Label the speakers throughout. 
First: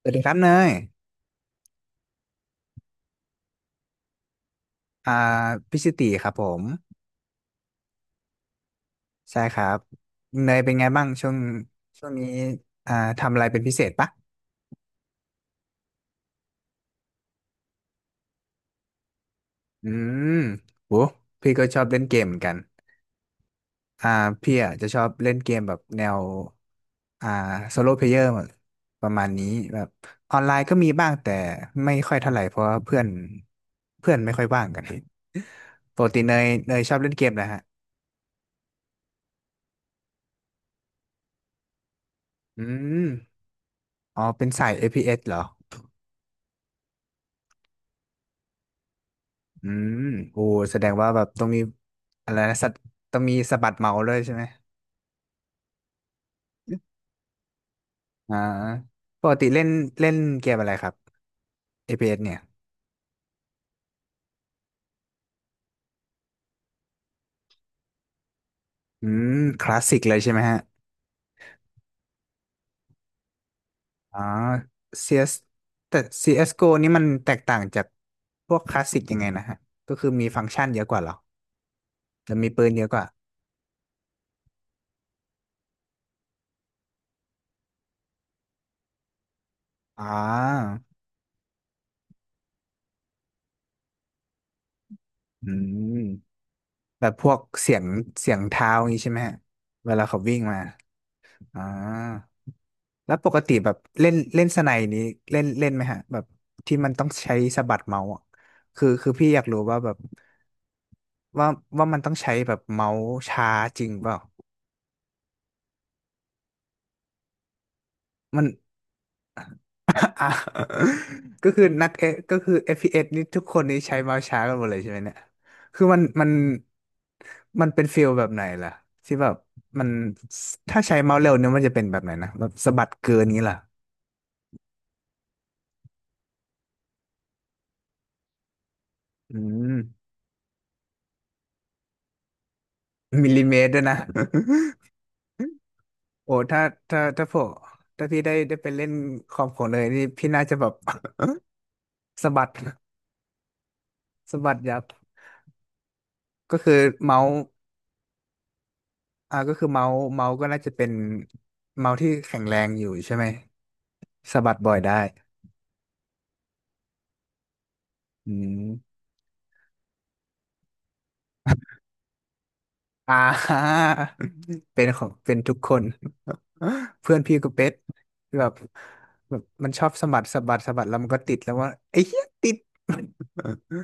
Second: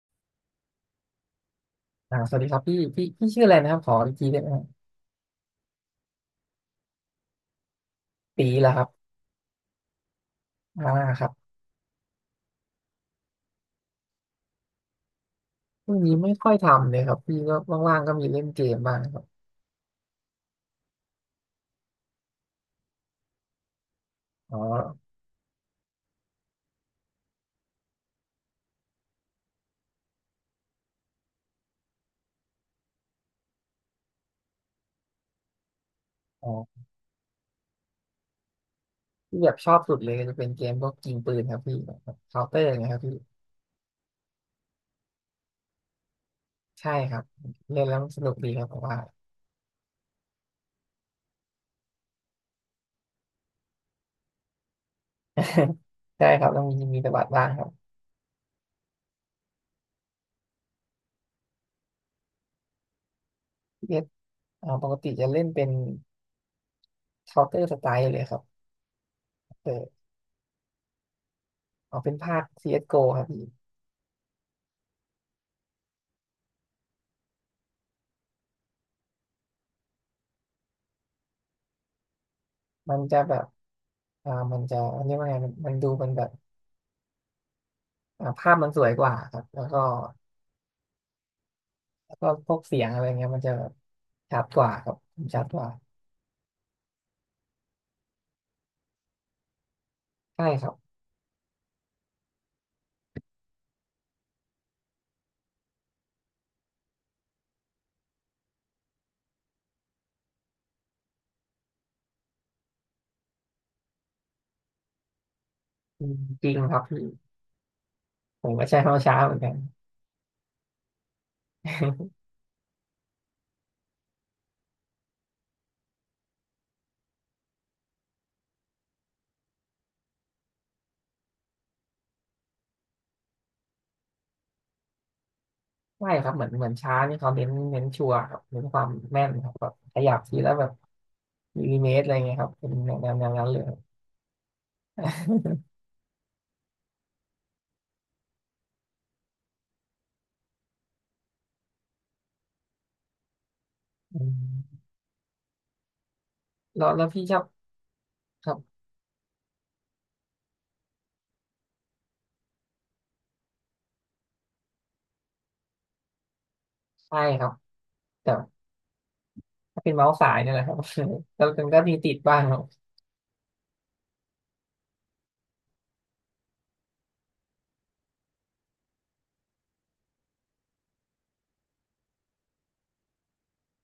Speaker 1: สวัสดีครับเนย
Speaker 2: สวัสดีครับพี่ชื่ออะไรนะครับขออีกทีได้ไหมครับ
Speaker 1: อ่าพิชิติครับผม
Speaker 2: ตีเหรอครับ
Speaker 1: ใช่ครับเนยเป็นไง
Speaker 2: อ่า
Speaker 1: บ้าง
Speaker 2: ครั
Speaker 1: ช่วง
Speaker 2: บ
Speaker 1: ช่วงนี้อ่าทำอะไรเป็นพิเศษปะ
Speaker 2: ช่วงนี้ไม่ค่อยทำเลยครับพี่ก็ว่างๆก็มีเล่นเกมบ้างครับ
Speaker 1: อืมโหพี่ก็ชอบเล่นเกมเหมือนกันอ่าพี่
Speaker 2: อ๋อ
Speaker 1: อ่ะจะชอบเล่นเกมแบบแนวอ่าโซโล่เพลเยอร์ประมาณนี้แบบออนไลน์ก็มีบ้างแต่ไม่ค่อยเท่าไหร่เพราะว่าเพื่อนเพื่อนไม่ค่อยว่างกัน ปกติเนย
Speaker 2: อ๋
Speaker 1: เนย
Speaker 2: อ
Speaker 1: ชอบเล่นเกมนะฮะ
Speaker 2: ที่แบบชอบสุดเลยก็จะเป็นเกมพวกยิงปืนครับพี่แบบเคาน์เตอ
Speaker 1: อื
Speaker 2: ร์นะครับ
Speaker 1: ม
Speaker 2: พี่
Speaker 1: อ๋อเป็นสาย FPS เอสเหรอ
Speaker 2: ใช่ครับเล่นแล้วมันสนุกดีครับผมว่า
Speaker 1: อืมโอ้แสดงว่าแบบต้องมีอะไรนะสัตต้องมีสะบัดเมาส์ด้วยใช่ไหม
Speaker 2: ใช่ครับต้องมีตะบัดบ้างครับ
Speaker 1: อ่าปกติเล่นเล่นเกมอะไรครับ APS เอสเนี่ย
Speaker 2: พี่เอสปกติจะเล่นเป็นเคาน์เตอร์สไตล์เลยครับ
Speaker 1: อืมค
Speaker 2: เอ
Speaker 1: ลาสสิก
Speaker 2: อ
Speaker 1: เลยใช่ไหมฮะ
Speaker 2: เอาเป็นภาค CSGO ครับพี่
Speaker 1: อ๋อ CS แต่ CSGO นี่มันแตกต่างจากพวกคลาสสิกยังไงนะฮะก็คือมีฟังก์ชันเยอะกว่าเหรอจะมีปืนเยอะ
Speaker 2: มั
Speaker 1: ก
Speaker 2: น
Speaker 1: ว่า
Speaker 2: จะแบบมันจะเรียกว่าไงมันดูมันแบบ ภาพมันสวยกว่าครับ แล้วก็
Speaker 1: อ๋อ
Speaker 2: แล้วก็พวกเสียงอะไรเงี้ยมันจะแบบชัดกว่าครับชั
Speaker 1: อื
Speaker 2: ดกว่า
Speaker 1: มแบบพวกเสียงเสียงเท้าอย่างนี้ใช่ไหมฮะเวลาเขาวิ่ง
Speaker 2: ใช่
Speaker 1: มา
Speaker 2: ครับ
Speaker 1: อ่าแล้วปกติแบบเล่นเล่นสไนนี้เล่นเล่นไหมฮะแบบที่มันต้องใช้สะบัดเมาส์อะคือพี่อยากรู้ว่าแบบว่ามันต้องใช้แบบเมาส์ช้าจริงเปล่า
Speaker 2: อืมจริงครับพี่
Speaker 1: มัน
Speaker 2: ผมก็ใช้คำว่าช้าเหมือนกัน
Speaker 1: อ่ะก็คือนักเอ ก็คือAS นี่ทุกคนนี่ใช้เมาส์ช้ากันหมดเลยใช่ไหมเนี่ยคือมันมันเป็นฟีลแบบไหนล่ะที่แบบมันถ้าใช้เมาส์เร็วเนี่ยมันจะเป็นแบบไหนนะแบบสะบัดเกินนี้ล่ะ
Speaker 2: ใช่ครับเหมือนช้านี่เขาเน้นชัวร์ครับเน้นความแม่น
Speaker 1: อื
Speaker 2: ครับแบ
Speaker 1: ม
Speaker 2: บขยับทีแล้วแบบมิลลิเมตรอะไรเงี้ยครับเป็นแนวแนวแน
Speaker 1: มิ
Speaker 2: ว
Speaker 1: ลลิ
Speaker 2: นั้น
Speaker 1: เม
Speaker 2: เลย
Speaker 1: ตร
Speaker 2: ครั
Speaker 1: ด้
Speaker 2: บ
Speaker 1: วยนะ โอ้ถ้าถ้าผมถ้าพี่ได้ไปเล่นคอมผมเลยนี่พี่น่าจะแบบ สะบัด
Speaker 2: อื
Speaker 1: สะบัดยั
Speaker 2: ม
Speaker 1: บก็คือ
Speaker 2: แล้ว
Speaker 1: เมา
Speaker 2: พี่ช
Speaker 1: ส์
Speaker 2: อบครับ
Speaker 1: ก็คือเมาส์ก็น่าจะเป็นเมาส์ที่แข็งแรงอยู่ใช่ไหมสะบัดบ่อยได้
Speaker 2: ใช่ครับ
Speaker 1: อื
Speaker 2: แต่
Speaker 1: ม
Speaker 2: ถ้าเป็นเมาส์สายเนี่ยแหละครับ แล้วมันก็มีติดบ้างครับ
Speaker 1: อ่า เป็นของเป็นทุกคน เพื่อนพี่ก็เป็นแบบแบบมันชอบสะบัดสะบัดสะบัดแล้วมันก็ติดแล้วว่าไอ้เหี้ยติด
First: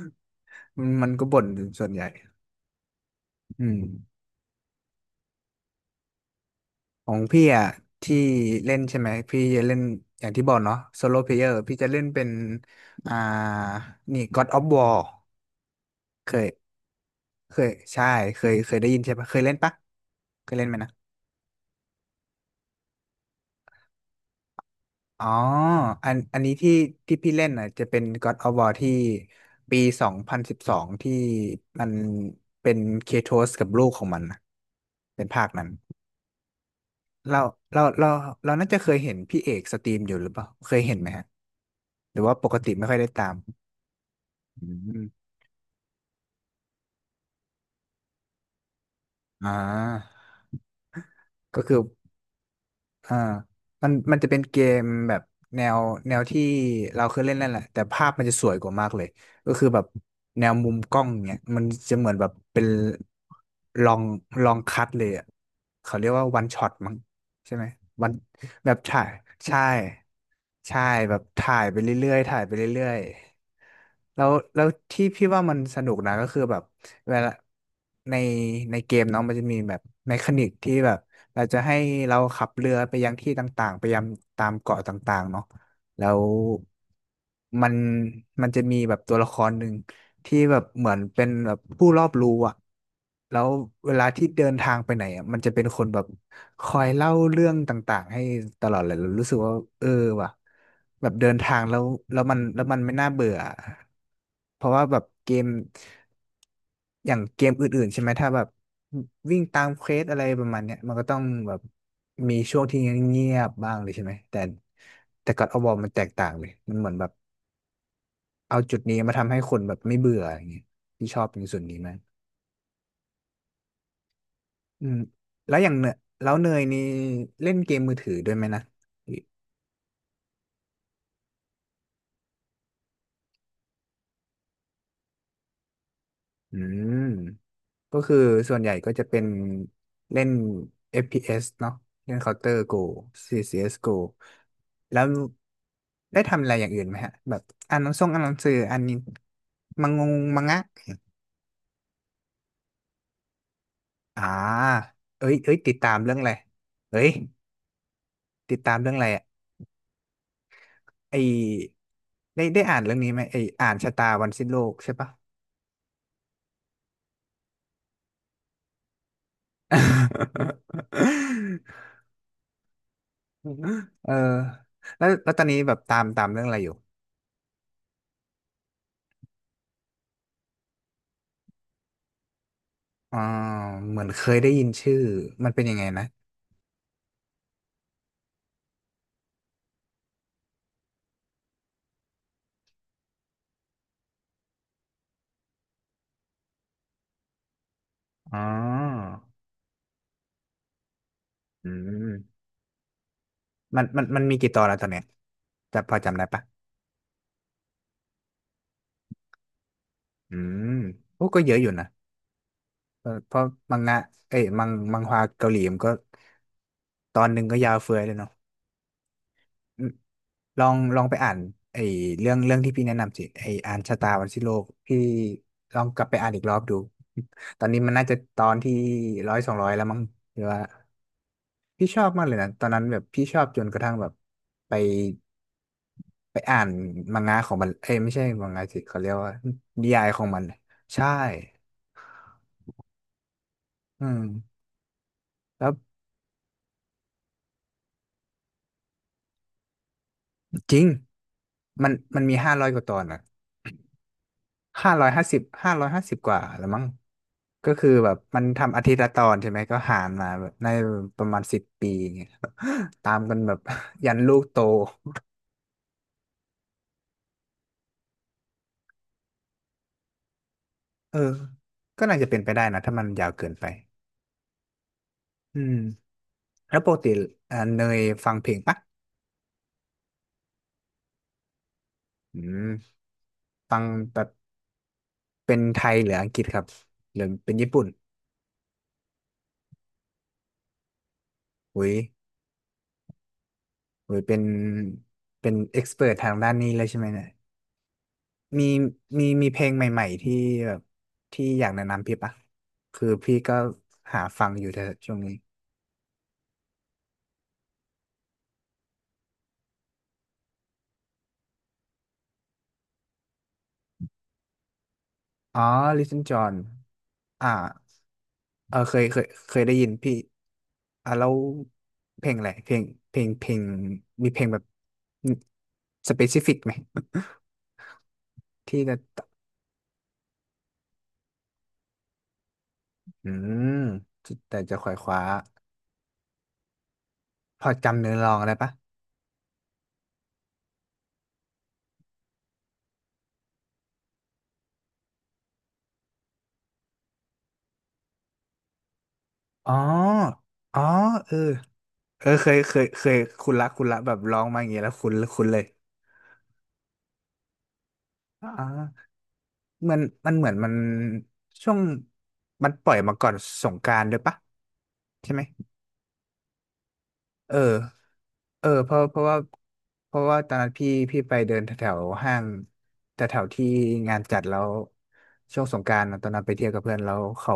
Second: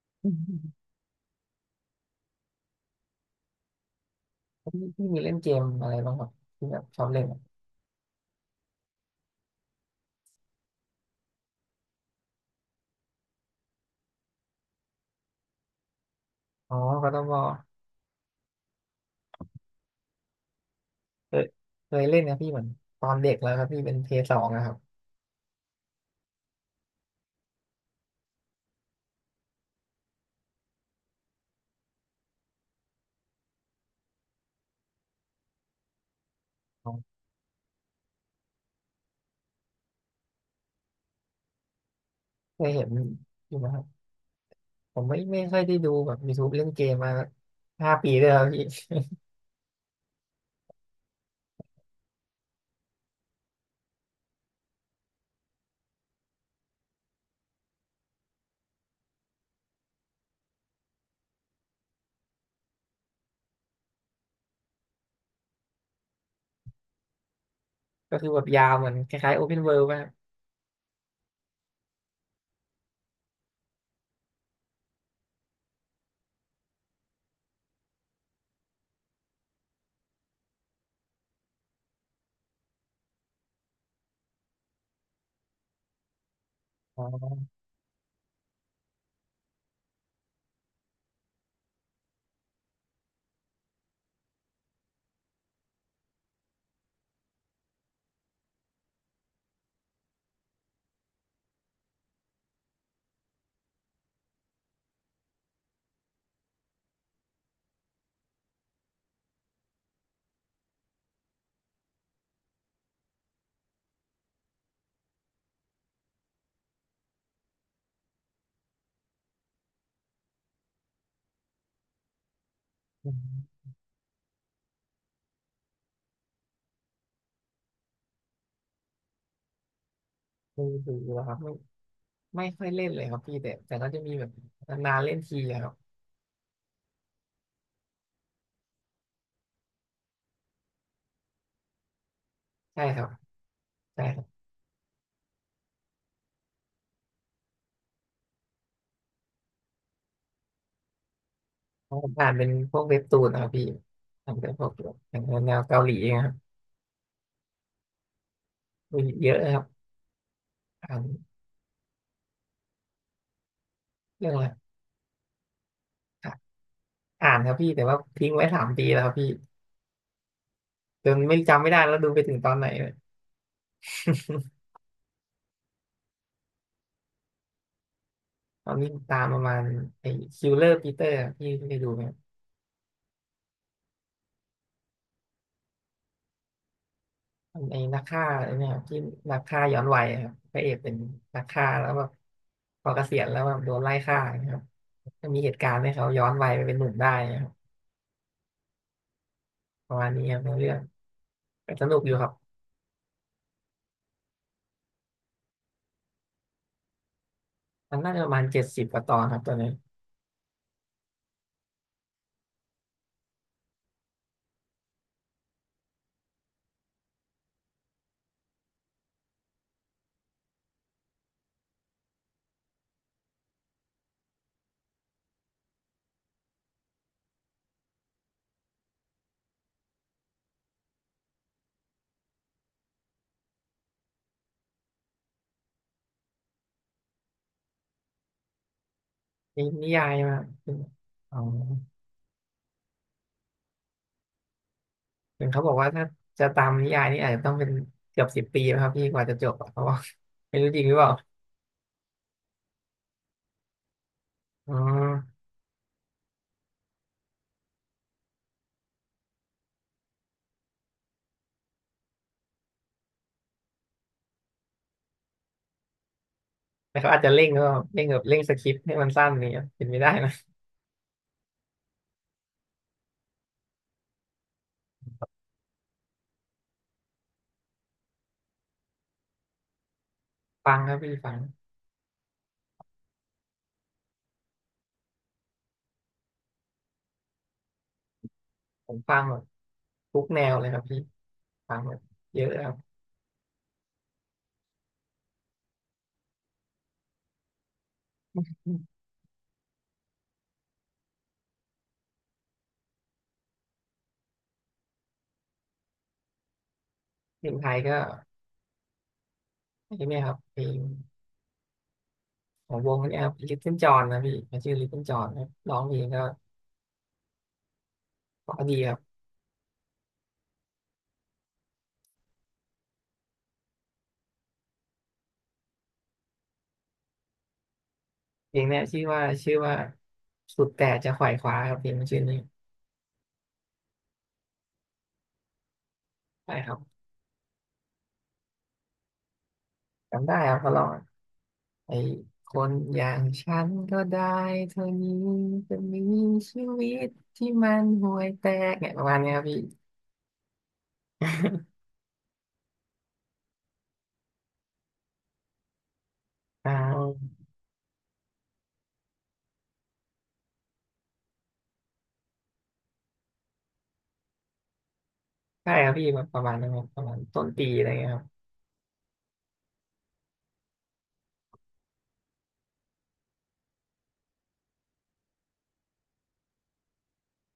Speaker 2: อื ม
Speaker 1: มันก็บ่นส่วนใหญ่อืม
Speaker 2: พี่มีเล่นเกมอะไรบ้างครับที่แบบชอ
Speaker 1: ข
Speaker 2: บ
Speaker 1: อง
Speaker 2: เล่น
Speaker 1: พี่อ่ะที่เล่นใช่ไหมพี่จะเล่นอย่างที่บอกเนาะโซโลเพลเยอร์พี่จะเล่นเป็นอ่านี่ God of War เคย
Speaker 2: อ๋อ God of w
Speaker 1: เคยใช่เคยได้ยินใช่ปะเคยเล่นปะเคยเล่นไหมนะ
Speaker 2: เคยเคยเล่นนะพี่เหมือนตอนเด็กแล้วครับพี่เป็นเพย์สองนะครับ
Speaker 1: อ๋ออันนี้ที่พี่เล่นอ่ะจะเป็น God of War ที่ปี2012ที่มันเป็นเคโทสกับลูกของมันนะเป็นภาคนั้น
Speaker 2: อ๋อ
Speaker 1: เราเราเราเราน่าจะเคยเห็นพี่เอกสตรีมอยู่หรือเปล่าเคยเห็นไหมฮะหรือว่าปก
Speaker 2: เค
Speaker 1: ติ
Speaker 2: ย
Speaker 1: ไม่
Speaker 2: เห็น
Speaker 1: ค่อยได้ตาม
Speaker 2: อยู่นะครับ
Speaker 1: อื
Speaker 2: ผม
Speaker 1: ม
Speaker 2: ไม่ค่อยได้ดูแบบ YouTube เล่นเกมมาห้าปีเลยครับพี่
Speaker 1: อ่าก็คืออ่ามันจะเป็นเกมแบบแนวที่เราเคยเล่นนั่นแหละแต่ภาพมันจะสวยกว่ามากเลยก็คือแบบแนวมุมกล้องเนี่ยมันจะเหมือนแบบเป็นลองคัดเลยอ่ะเขาเรียกว่าวันช็อตมั้งใช่ไหมวั น
Speaker 2: ก็คือแบบยา
Speaker 1: แบ
Speaker 2: ว
Speaker 1: บ
Speaker 2: เหมือน
Speaker 1: ถ่าย
Speaker 2: คล้ายๆ
Speaker 1: ใช่
Speaker 2: Open World มาก
Speaker 1: ใช่แบบถ่ายไปเรื่อยๆถ่ายไปเรื่อยๆแล้วที่พี่ว่ามันสนุกนะก็คือแบบ เวลาในเกมเนาะมันจะมีแบบเมคานิกที่แบบเราจะให้เราขับเรือไปยังที่ต่างๆไปยังตามเกาะต่างๆเนาะแล้ว
Speaker 2: อ๋อ
Speaker 1: มันมันจะมีแบบตัวละครหนึ่งที่แบบเหมือนเป็นแบบผู้รอบรู้อะแล้วเวลาที่เดินทางไปไหนอะมันจะเป็นคนแบบคอยเล่าเรื่องต่างๆให้ตลอดเลยเรารู้สึกว่าเออว่ะแบบเดินทางแล้วแล้วมันไม่น่าเบื่อเพราะว่าแบบเกม อย่างเกมอื่นๆใช่ไหมถ้าแบบวิ่งตามเควสอะไรประมาณเนี้ยมันก็ต้องแบบมีช่วงที่เงียบๆบ้างเลยใช่ไหมแต่แต่ก็อดอวมันแตกต่างเลยมันเหมือนแบบเอาจุดนี้มาทำให้คนแบบไม่เบื่ออย่างเงี้ยที่ชอบในส่วนนี้มาก
Speaker 2: อืม
Speaker 1: อืมแล้วอย่างเนยแล้วเนยนี่เล่นเกมมือถือด้วยไหมนะ
Speaker 2: ไม่ดูแล้วครับไม่ค่อยเล่นเลยครับพี่แต่ก็จะมีแบบนานๆเล่นทีอะครับ
Speaker 1: อืม ก็คือส่วนใหญ่ก็จะเป็นเล่น FPS เอสเนาะเล่น Counter Go
Speaker 2: ใช่ครับ
Speaker 1: CSGO
Speaker 2: ใช่ครับ
Speaker 1: แล้วได้ทำอะไรอย่างอื่นไหมฮะแบบอ่านหนังส่งอ่านหนังสืออ่านนินมังงงมังงะ
Speaker 2: เพราะผมอ่านเป็นพวกเว็บตูนนะครับพี่
Speaker 1: อ่า
Speaker 2: อ่านเป็นพวกแบบอย่าง
Speaker 1: เอ้ย
Speaker 2: แน
Speaker 1: เอ้ย
Speaker 2: ว
Speaker 1: ติด
Speaker 2: เกา
Speaker 1: ตา
Speaker 2: หลี
Speaker 1: มเรื่อง
Speaker 2: นะ
Speaker 1: อะ
Speaker 2: ค
Speaker 1: ไร
Speaker 2: รับ
Speaker 1: เอ้ยติดตามเรื่อง
Speaker 2: มี
Speaker 1: อะไรอ่ะ
Speaker 2: เยอะนะครับอ่าน
Speaker 1: ไอได้อ่านเรื่องนี้ไหมไออ่านชะตาวั
Speaker 2: เรื่
Speaker 1: น
Speaker 2: องอะ
Speaker 1: สิ้
Speaker 2: ไร
Speaker 1: นโลกใช่ปะ
Speaker 2: อ่านครับพี่แต่ว่าทิ้งไว้สามปีแล้วครับพี่จนไม่จำไม่ได้แล้วดูไปถึงตอนไหน เลย
Speaker 1: เออ แล้วตอนนี้แบบตามเรื่องอะไรอยู่
Speaker 2: ตอนนี้ตามประมาณไอ้คิลเลอร์ปีเตอร์พี่ได้ดูไหม
Speaker 1: อ่าเหมือนเคยได้ยินชื่อมันเป็นยังไงนะ
Speaker 2: คนัไอ้นักฆ่าไอ้เนี่ยที่นักฆ่าย้อนวัยครับพระเอกเป็นนักฆ่าแล้วแบบพอเกษียณแล้วแบบโดนไล่ฆ่านะครับก็มีเหตุการณ์ให้เขาย้อนวัยไปเป็นหนุ่มได้นะครับ
Speaker 1: อ๋อ
Speaker 2: ประมาณนี้ครับในเรื่อง
Speaker 1: อื
Speaker 2: แต่สนุกอยู่ครับ
Speaker 1: มมันมีกี่ตอนแล้วตอนเนี้ยจะพอจำได้ปะ
Speaker 2: มันน่าจะประมาณเจ็ดสิบกว่าตอนครับตอนนี้
Speaker 1: อืมโอ้ก็เยอะอยู่นะเพราะมังงะเอ้ยมังฮวาเกาหลีมันก็ตอนหนึ่งก็ยาวเฟือยเลยเนาะอืมลองไปอ่านไอ้เรื่องที่พี่แนะนำสิไอ้อ่านชะตาวันสิ้นโลกพี่ลองกลับไปอ่านอีกรอบดูตอนนี้มันน่าจะตอนที่100 200แล้วมั้งหรือว่า พี่ชอบมากเลยนะตอนนั้นแบบพี่ชอบจนกระทั่งแบบไปไปอ่านมังงะของมันเอ้ยไม่ใช่มังงะสิเขาเรียกว่า
Speaker 2: นี่
Speaker 1: นิ
Speaker 2: นิ
Speaker 1: ยา
Speaker 2: ยา
Speaker 1: ย
Speaker 2: ย
Speaker 1: ของ
Speaker 2: มา
Speaker 1: มันใช่
Speaker 2: อ๋อ
Speaker 1: อืม
Speaker 2: ถึงเขา
Speaker 1: แล้
Speaker 2: บ
Speaker 1: ว
Speaker 2: อกว่าถ้าจะตามนิยายนี่อาจจะต้องเป็นเกือบสิบปีนะครับพี่กว่าจะจบอะเพราะว่า ไม่รู้
Speaker 1: จ
Speaker 2: จ
Speaker 1: ริ
Speaker 2: ริ
Speaker 1: ง
Speaker 2: งหรือเปล่า
Speaker 1: มันมันมี500 กว่าตอนอ่ะ
Speaker 2: อ๋อ
Speaker 1: ห้าร้อยห้าสิบห้าร้อยห้าสิบกว่าแล้วมั้งก็คือแบบมันทำอาทิตย์ละตอนใช่ไหมก็หารมาแบบในประมาณ10 ปีอย่างเงี้ย ตามกันแบบ ยันลูกโต
Speaker 2: แต่เขาอาจจะเร่งก็เร่งแบบเร่งสคริปต์ให้มันสั้นเนี่ยเป็นไม่ได้นะ
Speaker 1: เออก็น่าจะเป็นไปได้นะถ้ามันยาวเกินไปอืม แล้วปกติเนยฟังเพลงปะ
Speaker 2: ฟังครับพี่ฟัง
Speaker 1: อืมฟังแบบเป็นไทยหรืออังกฤษครับหรือเป็นญี่ปุ่น
Speaker 2: ผมฟังแบบทุกแนวเลยครับพี่ฟัง
Speaker 1: อุ้
Speaker 2: แบ
Speaker 1: ย
Speaker 2: บเยอะครับ
Speaker 1: อุ้ยเป็นเป็นเอ็กซ์เพรทางด้านนี้เลยใช่ไหมเนี่ยมีมีเพลงใหม่ๆที่แบบที่อยากแนะนำพี่ปะคือพี่ก็หาฟังอยู่แต่ช่วงนี้
Speaker 2: เพลงไทยก็ใช่ไหมครับเพลงของวงเนี้ครับ Little John นะพี่มันชื่อ Little John ครับ
Speaker 1: อ๋อ
Speaker 2: ร้องเพลง
Speaker 1: Listen
Speaker 2: ก็
Speaker 1: John อ่า
Speaker 2: เพราะ
Speaker 1: เอ
Speaker 2: ดี
Speaker 1: อ
Speaker 2: ค
Speaker 1: เค
Speaker 2: รั
Speaker 1: ยเค
Speaker 2: บ
Speaker 1: ยเคยได้ยินพี่อ่ะแล้วเพลงอะไรเพลงเพลงเพลงมีเพลงแบบสเปซิฟิกไหม
Speaker 2: เพลง
Speaker 1: ที่
Speaker 2: เนี้ย
Speaker 1: จะ
Speaker 2: ชื่อว่าสุดแต่จะขวายคว้าครับเพลงมันชื่อนี้
Speaker 1: อืมจะแต่จะขวายขวา
Speaker 2: ใช่ครับ
Speaker 1: พอจำเนื้อลองอะไรปะ
Speaker 2: จำได้ครับเขาร้อง ไอ้คนอย่างฉันก็ได้เท่านี้จะมีชีวิตที่มันห่วยแตกเนี่ยประมาณเนี้ยครับพี่
Speaker 1: อ๋ออ๋อเออ เออเคยคุณละคุณละแบบร้องมาอย่างเงี้ยแล้วคุณเลย
Speaker 2: อ่า
Speaker 1: อ๋อมันมันเหมือนมันช่วงมันปล่อยมาก่อนสงกรานต์ด้วยปะใช่ไหม
Speaker 2: ใช่ครับพี่แบบประมาณนั้นครับประมาณต้น
Speaker 1: เอ
Speaker 2: ปีอะไร
Speaker 1: อ
Speaker 2: เงี้ยครับ
Speaker 1: เออเพราะว่าตอนนั้นพี่ไปเดินแถวๆห้างแถวๆที่งานจัดแล้วช่วงสงกรานต์อะตอนนั้นไปเที่ยวกับเพื่อนแล้วเขา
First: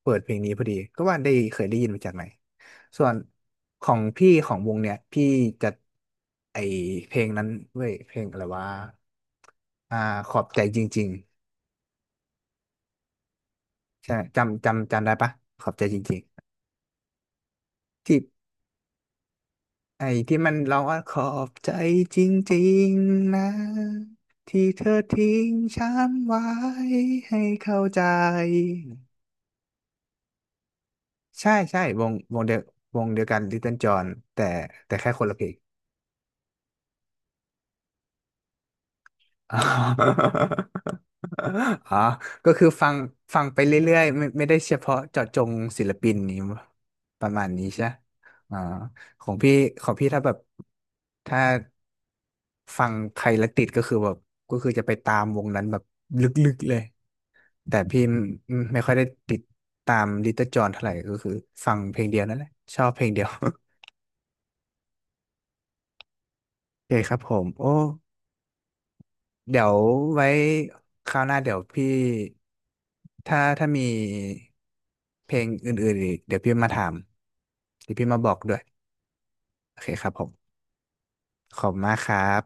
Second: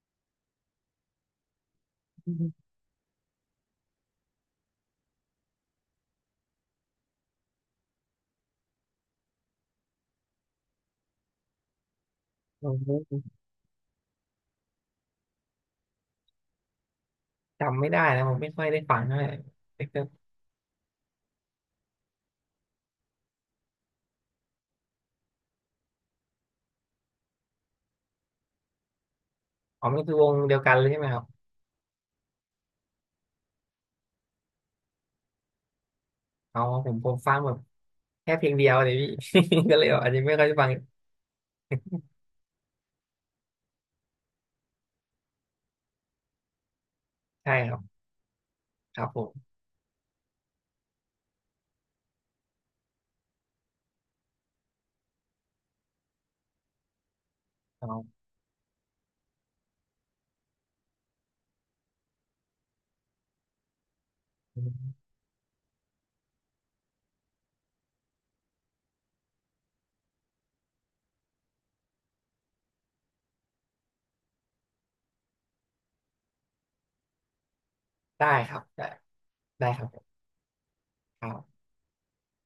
Speaker 1: เปิดเพลงนี้พอดีก็ว่าได้เคยได้ยินมาจากไหน
Speaker 2: อืม
Speaker 1: ส่วนของพี่ของวงเนี่ยพี่จะไอเพลงนั้นเว้ยเพลงอะไรวะอ่าขอบใจจริง
Speaker 2: ผม
Speaker 1: ๆใช่จำได้ปะขอบใจจริง
Speaker 2: จำไม่ได้
Speaker 1: ๆที่
Speaker 2: นะผมไม่ค่อยได้ฟังเท่าไหร่แต่ก็
Speaker 1: ไอ้ที่มันร้องว่าขอบใจจริงๆนะที่เธอทิ้งฉันไว้ให้เข้าใจ
Speaker 2: อ๋อมันคือวงเดียวกันเลยใช่ไหมครับ
Speaker 1: ใช่ใช่วงเดียววงเดียวกัน Little John แต่แต่แค่คนละเพลง
Speaker 2: อ๋อผมฟังแบบแค่เพลงเดียวเลยพี่ ก็เลยแบบอาจจะไม่ค่อยได้ฟัง
Speaker 1: อ๋อ ก็คือฟังไปเรื่อยๆไม่ได้เฉพาะเจาะจงศิลปินนี้ประมาณ
Speaker 2: ใช่
Speaker 1: นี้
Speaker 2: ครั
Speaker 1: ใช่
Speaker 2: บ
Speaker 1: ไหมอ๋อ
Speaker 2: ครับผ
Speaker 1: ขอ
Speaker 2: ม
Speaker 1: งพี่ของพี่ถ้าแบบถ้าฟังใครแล้วติดก็คือแบบก็คือจะไปตามวงนั้นแบบลึกๆเลยแต่
Speaker 2: อ๋อ
Speaker 1: พี่ไม่ไม่ค่อยได้ติดตามลิตเติ้ลจอห์นเท่าไหร่ก็คือฟังเพลงเดียวนั่นแหละชอบเพลงเดียว โอเคครับผมโอ้ เดี๋ยวไว้คราวหน้าเดี๋ยวพี่ถ้ามีเพลงอื่นๆอีกเดี๋ยวพี่มาถามเดี๋ยวพี่มา
Speaker 2: ได้
Speaker 1: บอก
Speaker 2: ค
Speaker 1: ด้ว
Speaker 2: รั
Speaker 1: ย
Speaker 2: บได้ได้
Speaker 1: โอ
Speaker 2: ครั
Speaker 1: เคครั
Speaker 2: บ
Speaker 1: บผม
Speaker 2: ครับ
Speaker 1: ขอบคุณมากครับ